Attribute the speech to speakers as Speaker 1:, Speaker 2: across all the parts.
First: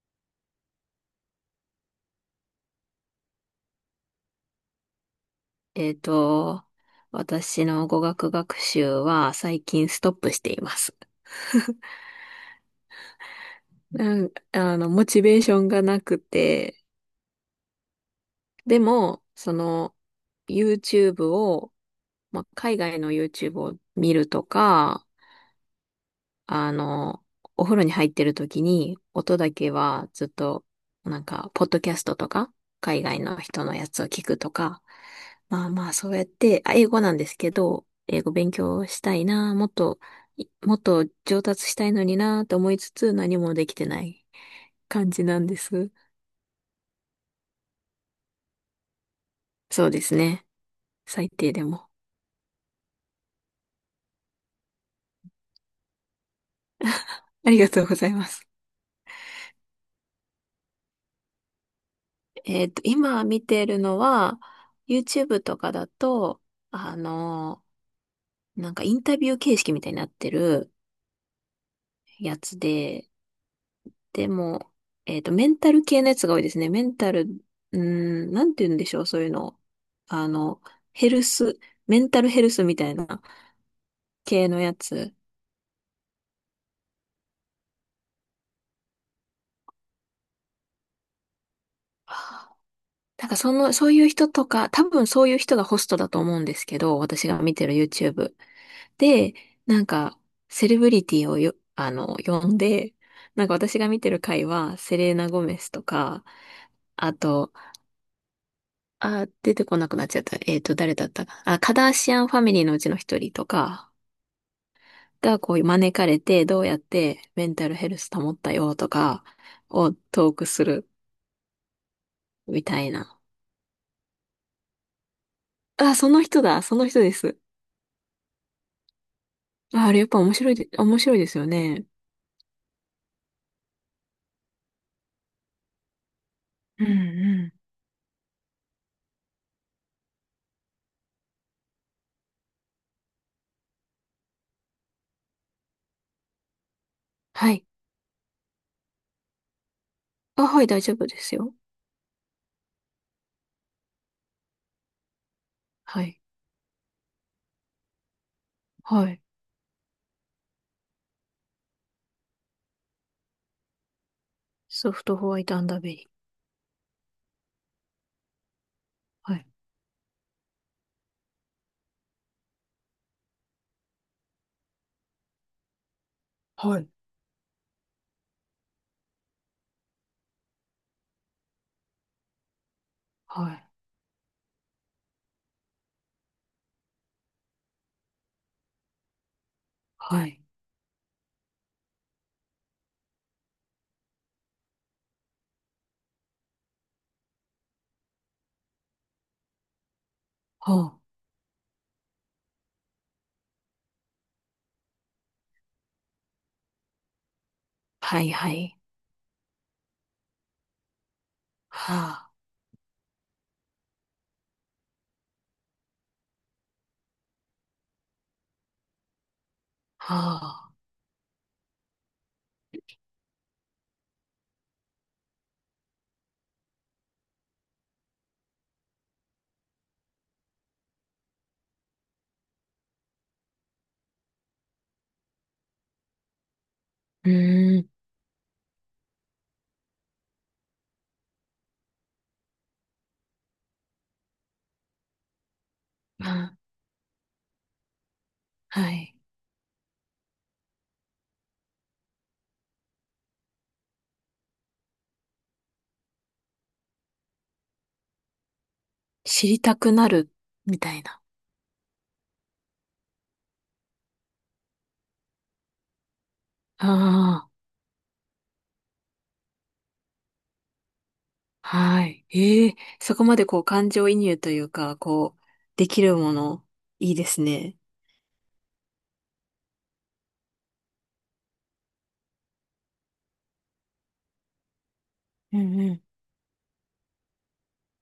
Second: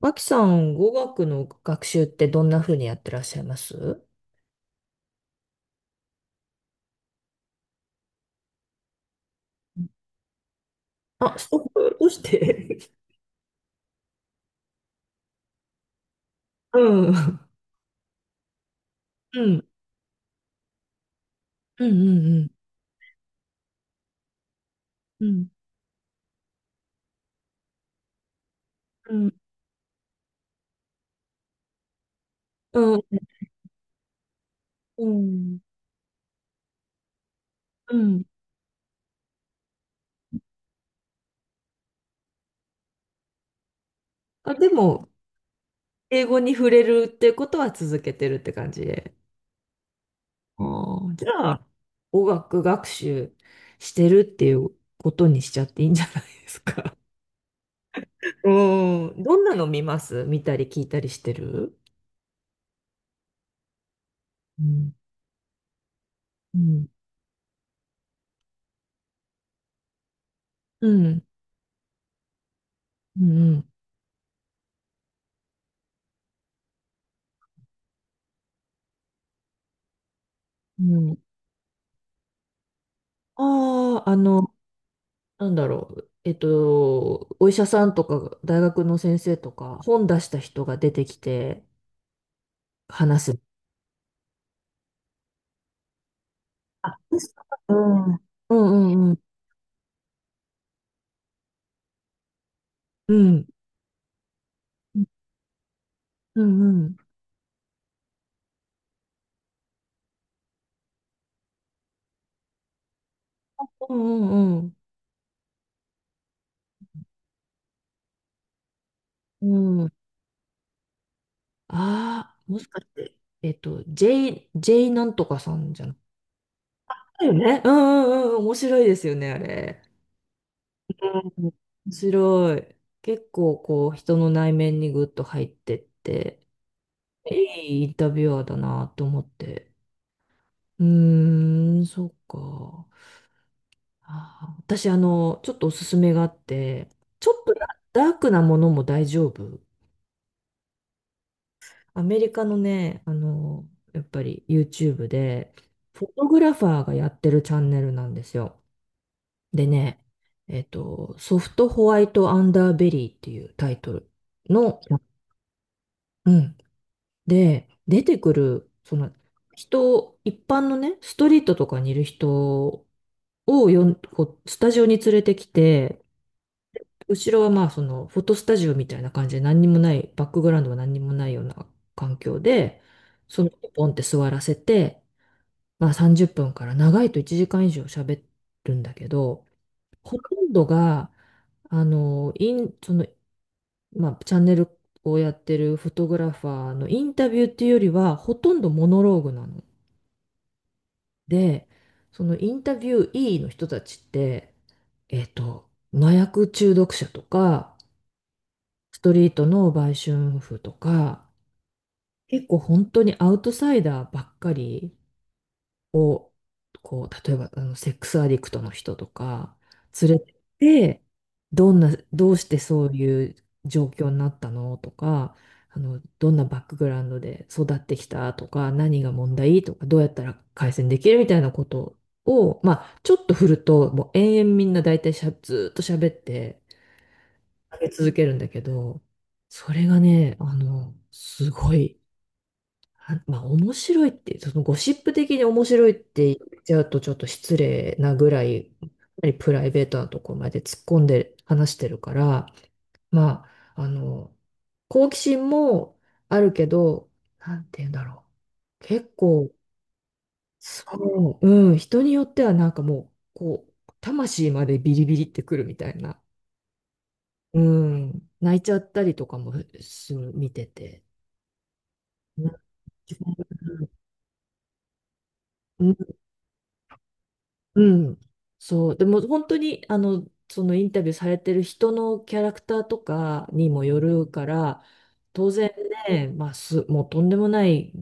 Speaker 1: 脇さん、語学の学習ってどんな風にやってらっしゃいます？
Speaker 2: えっと、私の語学学習は最近ストップしています。
Speaker 1: あ、そう。どうして？
Speaker 2: なんあの、モチベーションがなく て、
Speaker 1: うん。
Speaker 2: でも、
Speaker 1: うん。
Speaker 2: YouTube を、
Speaker 1: うんうんう
Speaker 2: まあ、
Speaker 1: ん。
Speaker 2: 海外の YouTube を見るとか、
Speaker 1: うん。
Speaker 2: あの、お風呂に入ってる時に、
Speaker 1: うん。
Speaker 2: 音だけはずっと、ポッドキャストとか、海外の人のやつを聞くとか、
Speaker 1: うん。
Speaker 2: まあまあ、そうやって、英語なんですけど、
Speaker 1: う
Speaker 2: 英
Speaker 1: ん。
Speaker 2: 語勉強したいな、もっと、もっと上達したいのになと思いつつ、何もできてない
Speaker 1: あ、でも、
Speaker 2: 感じなんです。
Speaker 1: 英語に触れるってことは続けてるって感じで。
Speaker 2: そうですね。
Speaker 1: ああ、じ
Speaker 2: 最
Speaker 1: ゃ
Speaker 2: 低で
Speaker 1: あ、
Speaker 2: も。
Speaker 1: 語学学習してるっていうことにしちゃっていいんじゃないですか。
Speaker 2: ありがとうござい ます。
Speaker 1: うん。どんなの見ます見たり聞いたりしてる？
Speaker 2: 今見てるのは、
Speaker 1: うん。
Speaker 2: YouTube とかだと、
Speaker 1: うん。
Speaker 2: あのインタビュー形式みたいになってる
Speaker 1: うん。
Speaker 2: やつで、
Speaker 1: うん。
Speaker 2: でも、メンタル系のやつが多いですね。メンタル、うーなんて言うんでしょう、そういうの。あの、
Speaker 1: う
Speaker 2: ヘ
Speaker 1: ん。
Speaker 2: ルス、メンタルヘルスみたいな
Speaker 1: ああ、あ
Speaker 2: 系
Speaker 1: の、
Speaker 2: のやつ。
Speaker 1: なんだろう。お医者さんとか、大学の先生とか、本出した人が出てきて
Speaker 2: はあ。
Speaker 1: 話
Speaker 2: なんか
Speaker 1: す。
Speaker 2: そういう人とか、多分そういう人がホストだと思うんですけ
Speaker 1: あ、
Speaker 2: ど、
Speaker 1: で
Speaker 2: 私
Speaker 1: す
Speaker 2: が
Speaker 1: か？
Speaker 2: 見てる
Speaker 1: うん、うん
Speaker 2: YouTube。
Speaker 1: うんうん。
Speaker 2: で、なんか、セレブリティをよ、あの、呼んで、
Speaker 1: う
Speaker 2: な
Speaker 1: ん。
Speaker 2: んか私が見てる回は、セレーナ・ゴメスとか、
Speaker 1: うんうん。
Speaker 2: あと、出てこなくなっちゃった。誰だったか。あ、カダーシアンファミリーのうちの一人とか
Speaker 1: うんうん
Speaker 2: がこう招かれて、どうやってメンタルヘルス保ったよとか
Speaker 1: うん。うん。
Speaker 2: をトークする
Speaker 1: ああ、も
Speaker 2: み
Speaker 1: しか
Speaker 2: た
Speaker 1: し
Speaker 2: い
Speaker 1: て、
Speaker 2: な。
Speaker 1: J なんとかさんじゃな
Speaker 2: あ、
Speaker 1: い？
Speaker 2: その人だ、その人で
Speaker 1: だよ
Speaker 2: す。
Speaker 1: ね。うんうんうん。面白いですよね、あれ。
Speaker 2: あ、あれやっぱ面白
Speaker 1: う
Speaker 2: いですよ
Speaker 1: ん。
Speaker 2: ね。
Speaker 1: 面白い。結構こう、人の内面にぐっと入ってって、
Speaker 2: うんうん。
Speaker 1: いいインタビュアーだなと思って。うーん、そうか。あー、私、ちょっとおすすめがあって、ちょっ
Speaker 2: は
Speaker 1: とダ
Speaker 2: い。
Speaker 1: ダークなものも大丈夫？
Speaker 2: あ、はい、大丈夫ですよ。
Speaker 1: アメリカのね、やっぱり YouTube で、
Speaker 2: は
Speaker 1: フォ
Speaker 2: い。
Speaker 1: トグラファーがやってるチャンネルなんですよ。
Speaker 2: はい。
Speaker 1: でね、ソフトホワイトアンダーベリーっていうタイトルの、
Speaker 2: ソフトホワイトアンダーベリー。
Speaker 1: うん。で、出てくる、その、
Speaker 2: はい。
Speaker 1: 人、一般のね、ストリートとかにいる人をこう、スタジオに連れてきて、
Speaker 2: はい。
Speaker 1: 後ろはまあそのフォトスタジオみたいな感じで何にもない、バックグラウンドは何にもないような環境で、その
Speaker 2: はい。
Speaker 1: 子ポンって座らせて、まあ30分から長いと1時間以上喋るんだけど、ほ
Speaker 2: は
Speaker 1: と
Speaker 2: い。
Speaker 1: んどが、あの、イン、その、まあチャンネルをやってるフォトグラファーのインタビューっていうよりは、ほとんどモノローグなの。
Speaker 2: ほう。
Speaker 1: で、そのインタビュー E の人たちって、えっと、麻薬中毒者とか、
Speaker 2: はい、はい。
Speaker 1: ストリートの売春婦とか、
Speaker 2: はあ、
Speaker 1: 結構本当にアウトサイダーばっかりを、こう、例えばあのセックスアディクトの人とか、
Speaker 2: は
Speaker 1: 連れてっ
Speaker 2: あ。
Speaker 1: てどんな、どうしてそういう状況になったのとか、あの、どんなバックグラウンドで育ってきたとか、何が問題とか、どうやったら改善できるみたいなことを、まあ、ちょっと振ると、もう延々みんな大体しゃ、ずーっと喋って、
Speaker 2: う
Speaker 1: 上
Speaker 2: ーん。
Speaker 1: げ続けるんだけど、それがね、あの、すごい、あまあ面白いって、そのゴシップ的に面白いっ
Speaker 2: あ
Speaker 1: て言っちゃうとちょっと失礼なぐらい、か
Speaker 2: はい。
Speaker 1: なりプライベートなところまで突っ込んで話してるから、まあ、あの、好奇心もあるけど、なんて言うんだろう。結
Speaker 2: 知
Speaker 1: 構、
Speaker 2: りたくなる、みたいな。
Speaker 1: そう、うん、人によってはなんかもう、こう、魂までビリビリってくるみたいな。
Speaker 2: あ
Speaker 1: うん、泣いちゃったりとかもする、見てて。
Speaker 2: あ、はい。
Speaker 1: な
Speaker 2: ええ、そこまでこう感情移入というか、こう、
Speaker 1: う
Speaker 2: で
Speaker 1: ん、
Speaker 2: きるもの、いいですね。
Speaker 1: うん、そう、でも本当に、あの、そのインタビューされてる人のキャラクターとかにもよるから、当
Speaker 2: う
Speaker 1: 然
Speaker 2: んうん。
Speaker 1: ね、もうとんでもない、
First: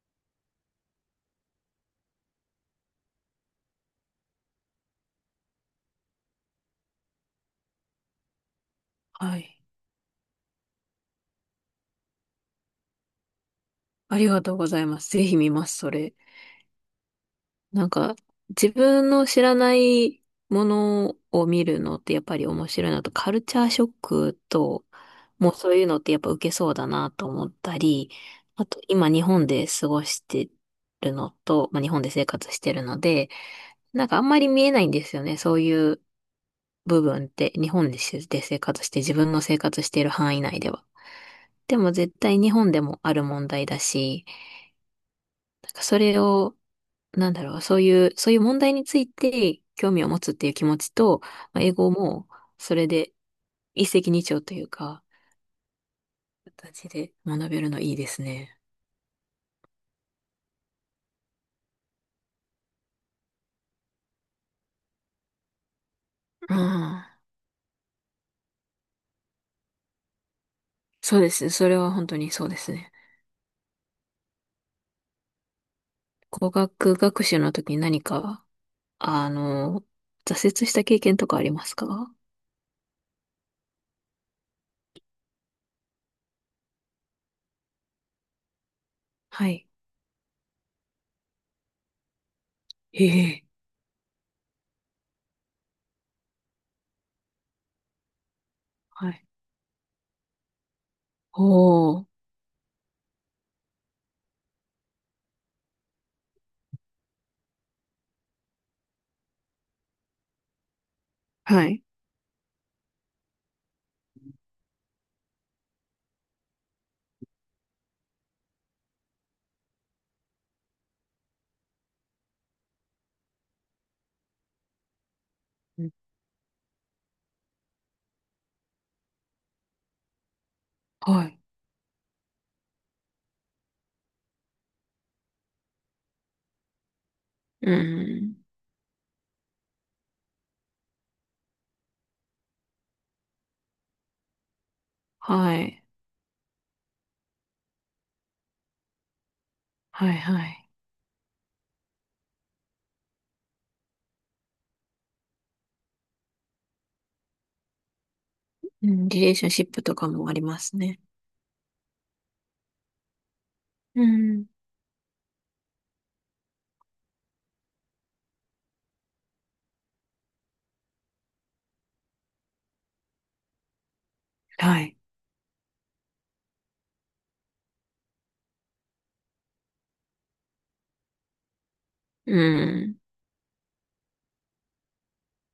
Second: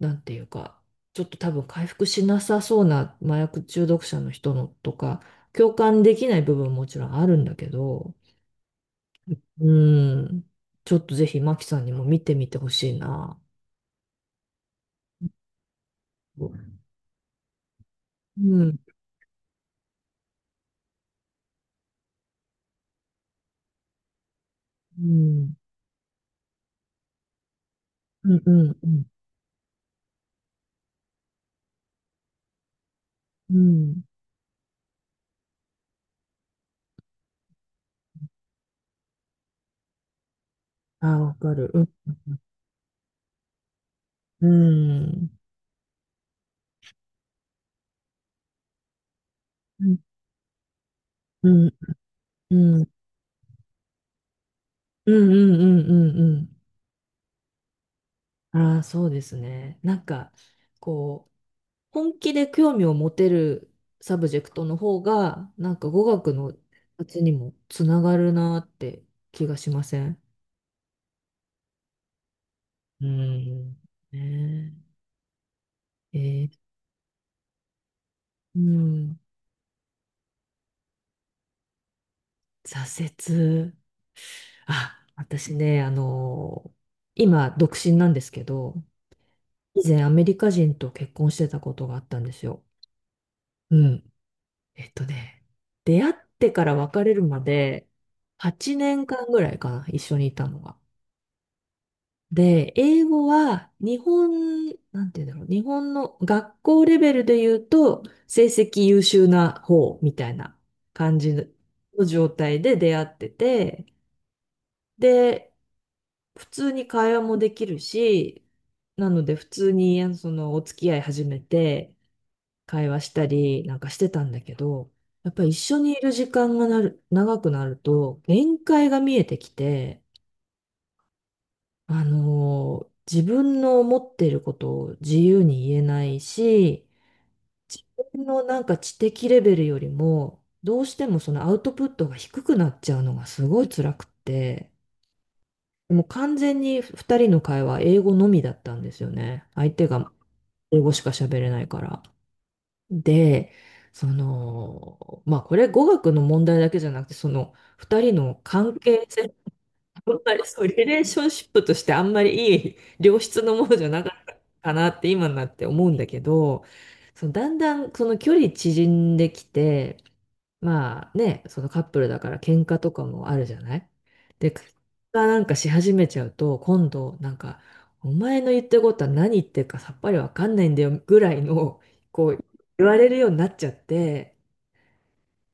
Speaker 1: なんていうか、ちょっと多分回復しなさそうな麻薬中毒者の人のとか、共感できない部分ももちろんあるんだけど、
Speaker 2: はい。
Speaker 1: うん、ちょっとぜひマキさんにも見てみてほしいな。
Speaker 2: ありがとうございます。ぜひ見ます、それ。
Speaker 1: うん。
Speaker 2: なんか、自分の知らないものを見るのってやっぱり面白いなと、カルチャーショックと、
Speaker 1: う
Speaker 2: も
Speaker 1: ん。
Speaker 2: うそういうのってやっぱ受けそうだなと思ったり、
Speaker 1: うんう
Speaker 2: あ
Speaker 1: ん
Speaker 2: と
Speaker 1: うん。
Speaker 2: 今日本で過ごしてるのと、まあ、日本で生活してるので、
Speaker 1: うん。
Speaker 2: なんかあんまり見えないんですよね。そういう部分って、日本で生活して、自分の生活している範囲内では。
Speaker 1: ああ、わかる。
Speaker 2: で
Speaker 1: う
Speaker 2: も絶対日本でもある問題だし、
Speaker 1: ん。
Speaker 2: なんかそれを、なんだろう、そういう問題について
Speaker 1: う
Speaker 2: 興
Speaker 1: ん。
Speaker 2: 味を持つっていう気持ちと、
Speaker 1: う
Speaker 2: まあ、
Speaker 1: ん。
Speaker 2: 英語も
Speaker 1: うん。
Speaker 2: そ
Speaker 1: う
Speaker 2: れ
Speaker 1: ん。
Speaker 2: で一石二鳥というか、
Speaker 1: うんうんうんうん
Speaker 2: 形で学べるのいいです
Speaker 1: うん。ああわかるうんうんうんうんうんうんうんうん
Speaker 2: ね。
Speaker 1: うんああそうですね。なんか、こう、本気で興味を持てるサブジェクトの方が、なんか語学の
Speaker 2: うん。
Speaker 1: 発にもつながるなって気がしません？
Speaker 2: そうですね。それは本当にそうですね。
Speaker 1: うん。ねえ。え
Speaker 2: 語
Speaker 1: ー。
Speaker 2: 学学習の時に何か
Speaker 1: うん。
Speaker 2: あの、挫折した経験とかありますか？
Speaker 1: 挫折。あ、私ね、あの今、独身なんですけど、
Speaker 2: はい。
Speaker 1: 以前アメリカ人と結婚してたことがあったんですよ。
Speaker 2: ええ。
Speaker 1: うん。えっとね、出会ってから別れるまで8年
Speaker 2: はい。
Speaker 1: 間ぐらいかな、一緒にいたのが。
Speaker 2: おー。
Speaker 1: で、英語は日本、なんて言うんだろう、日本の学校レベルで言うと成績優秀な方みたいな感じ
Speaker 2: はい。
Speaker 1: の状態で出会ってて、で、普通に会話もできるし、なので普通にあのそのお付き合い始めて、会話したりなんかしてたんだけど、やっぱり一緒
Speaker 2: うん
Speaker 1: にいる時間が長くなると、限界が見えてきて、
Speaker 2: はい。
Speaker 1: あのー自分の思っていることを自由に言えないし、
Speaker 2: う
Speaker 1: 自分
Speaker 2: ん。
Speaker 1: のなんか知的レベルよりも、どうしてもそのアウトプットが低くなっちゃうのがすごい辛くって、
Speaker 2: はい。
Speaker 1: でも完全に2人の会話、英語のみだったんですよね。相手が
Speaker 2: はい、はい。
Speaker 1: 英語しか喋れないから。で、その、まあこれ語学の問題だけじゃなくて、その2人の関
Speaker 2: う
Speaker 1: 係
Speaker 2: ん、リレ
Speaker 1: 性、
Speaker 2: ーションシップとか
Speaker 1: あん
Speaker 2: もあ
Speaker 1: ま
Speaker 2: り
Speaker 1: り
Speaker 2: ま
Speaker 1: そう、リ
Speaker 2: す
Speaker 1: レ
Speaker 2: ね。
Speaker 1: ーションシップとしてあんまりいい良質のものじゃな
Speaker 2: う
Speaker 1: かった
Speaker 2: ん。
Speaker 1: かなって今になって思うんだけど、そのだんだんその距離縮んできて、まあね、そのカップルだから喧嘩とかもあるじゃない？で、喧
Speaker 2: はい。
Speaker 1: 嘩なんかし始めちゃうと、今度なんか、お前の言ってることは何言ってるかさっぱりわかんないんだよぐらいの、こ
Speaker 2: う
Speaker 1: う、言わ
Speaker 2: ん。
Speaker 1: れるようになっちゃって、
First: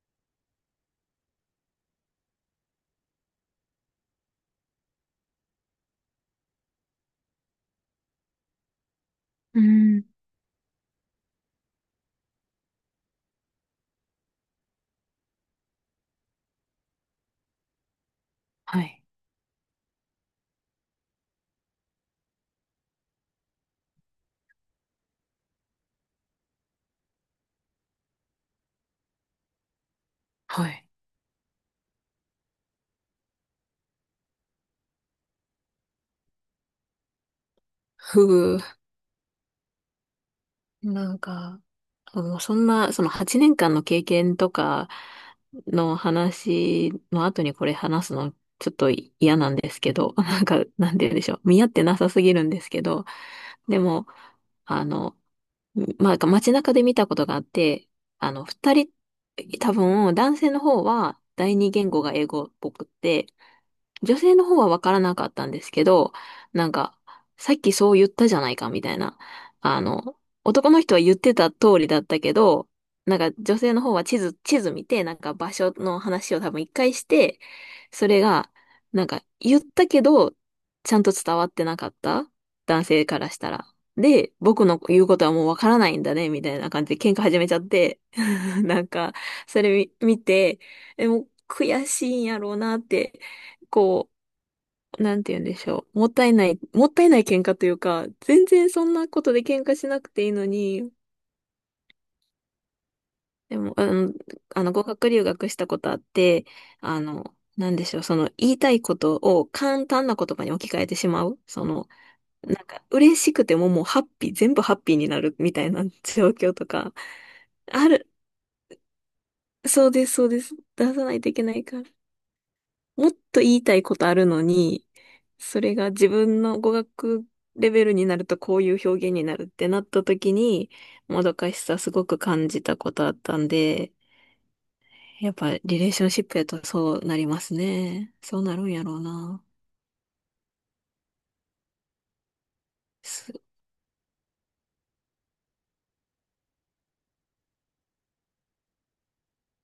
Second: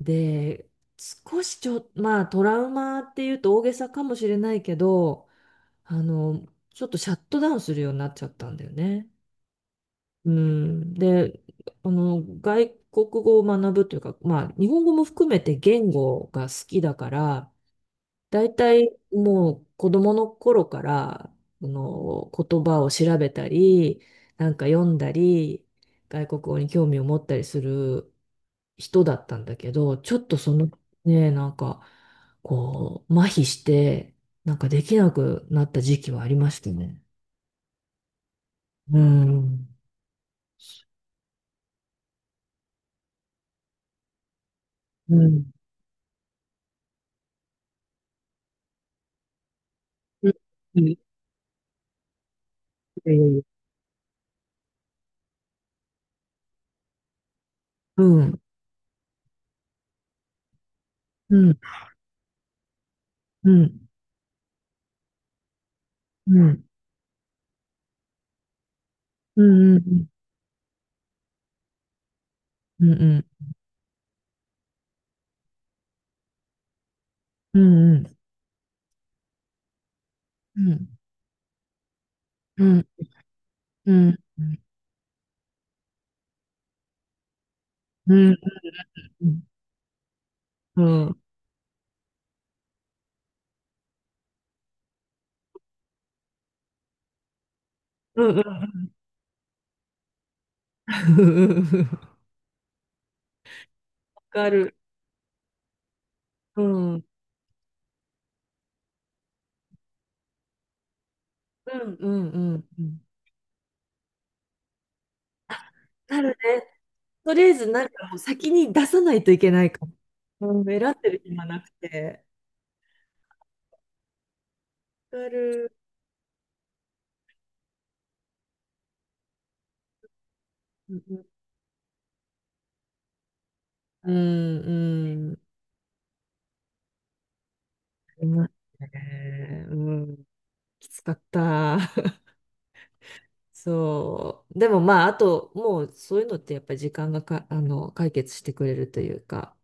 Speaker 1: で、少しちょ、まあトラウマっていうと大げさかもしれないけど、あの、ちょっとシャットダウンするようになっちゃったんだよね。
Speaker 2: うん。
Speaker 1: うん。で、あの、外国語を学ぶというか、まあ、日本語も含めて言語が好きだから、だいた
Speaker 2: は
Speaker 1: い
Speaker 2: い。
Speaker 1: もう子供の頃から、あの、言葉を調べたり、なんか読んだり、外国語に興味を持ったりする人だったんだけど、ちょっとそ
Speaker 2: は
Speaker 1: の、
Speaker 2: い。
Speaker 1: ね、なんか、こう、麻痺して、なんかできなくなった時期はありましたね。
Speaker 2: ふう。
Speaker 1: うん。
Speaker 2: なんか、もうそんな、その8年間の経験とか
Speaker 1: うん。
Speaker 2: の話の後にこれ話すのちょっと嫌なんですけど、
Speaker 1: うん。
Speaker 2: なんか、
Speaker 1: うん。
Speaker 2: な
Speaker 1: い
Speaker 2: んて言うんでしょう。見合ってなさすぎるんですけど、
Speaker 1: やいやいや。
Speaker 2: でも、あの、まあ、街中で見たことがあって、
Speaker 1: うん、
Speaker 2: 二人、多分、男性の方は
Speaker 1: う
Speaker 2: 第
Speaker 1: ん、
Speaker 2: 二言語が英語っぽくって、
Speaker 1: うん、
Speaker 2: 女性の方はわからなかったんですけど、
Speaker 1: うん、
Speaker 2: なんか、さっきそう言ったじゃないかみたいな。
Speaker 1: うん、う
Speaker 2: あ
Speaker 1: ん、
Speaker 2: の、男の人は言ってた通りだったけど、
Speaker 1: うん、う
Speaker 2: なんか
Speaker 1: ん、
Speaker 2: 女性の方は地図見て、なんか場所の話を多分一回して、
Speaker 1: う
Speaker 2: そ
Speaker 1: ん、
Speaker 2: れが、なんか言ったけど、ちゃんと伝わってなかった
Speaker 1: うん、
Speaker 2: 男性からしたら。
Speaker 1: うん、うん、
Speaker 2: で、
Speaker 1: うん、うん、
Speaker 2: 僕の言うことはもうわからないんだね、みたいな感じで喧嘩始めちゃって、
Speaker 1: うん、うん、
Speaker 2: なんか、それ見て、もう悔しいんやろうなって、こう、なんて言うんでしょう。もったいない、もったいない喧嘩というか、
Speaker 1: うん、う
Speaker 2: 全然そ
Speaker 1: ん、
Speaker 2: んなことで喧嘩しなくていいのに、でも、
Speaker 1: わかる。
Speaker 2: 語学留学したことあって、
Speaker 1: うん、うん、
Speaker 2: なんでしょう、その言いたいことを簡単な言葉に置き換えてしまう。
Speaker 1: うん、
Speaker 2: なん
Speaker 1: う
Speaker 2: か
Speaker 1: ん。
Speaker 2: 嬉しくてももうハッピー、全部ハッピーになるみたい
Speaker 1: あ、
Speaker 2: な
Speaker 1: な
Speaker 2: 状
Speaker 1: る
Speaker 2: 況と
Speaker 1: ね。
Speaker 2: か、
Speaker 1: とりあえず、な
Speaker 2: あ
Speaker 1: んか
Speaker 2: る、
Speaker 1: もう先に出さないといけないか
Speaker 2: そう
Speaker 1: も。
Speaker 2: です、そうで
Speaker 1: う
Speaker 2: す。
Speaker 1: ん、
Speaker 2: 出
Speaker 1: 選っ
Speaker 2: さ
Speaker 1: て
Speaker 2: ない
Speaker 1: る
Speaker 2: といけ
Speaker 1: 暇
Speaker 2: な
Speaker 1: な
Speaker 2: い
Speaker 1: く
Speaker 2: から。
Speaker 1: て。
Speaker 2: もっと言いたいことあるのに、
Speaker 1: わか
Speaker 2: そ
Speaker 1: る。
Speaker 2: れが自分の語学レベルになるとこういう表現になるってなった時に、
Speaker 1: う
Speaker 2: も
Speaker 1: ん、
Speaker 2: どかしさすごく感じたことあったんで、
Speaker 1: うん、
Speaker 2: や
Speaker 1: うん。
Speaker 2: っ
Speaker 1: あ
Speaker 2: ぱリレーションシップやとそうなりますね。
Speaker 1: り
Speaker 2: そう
Speaker 1: ます
Speaker 2: なるんやろうな。
Speaker 1: ね。うん、きつかった。
Speaker 2: す
Speaker 1: そう。でもまあ、あと、もうそういうのってやっぱり時間がか、あの、解決してくれるというか、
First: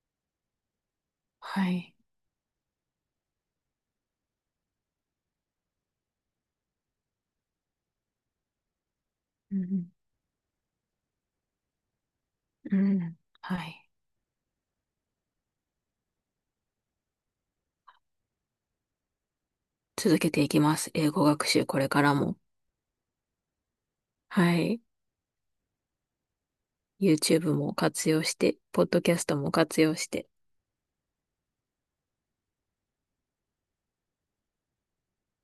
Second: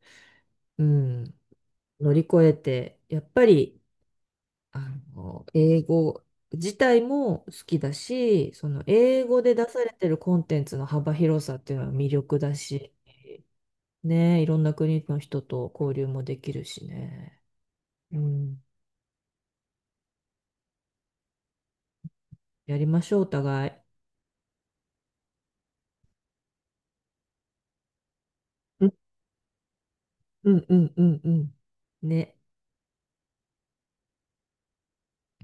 Speaker 1: うん、
Speaker 2: はい。
Speaker 1: 乗り越えて、やっぱり、あの、英語自体も好きだし、その英語で
Speaker 2: う
Speaker 1: 出され
Speaker 2: ん。
Speaker 1: てるコンテンツの幅広さっていうのは魅力だ
Speaker 2: う
Speaker 1: し、
Speaker 2: んはい。
Speaker 1: ね、いろんな国の人と交流もできるしね。うん、
Speaker 2: 続けていきます。英語学習これからも。
Speaker 1: やりましょう、お互い。
Speaker 2: はい。YouTube も活用して、ポ
Speaker 1: う
Speaker 2: ッ
Speaker 1: ん、
Speaker 2: ドキャストも活用して、
Speaker 1: うん、うん、うん。うんね。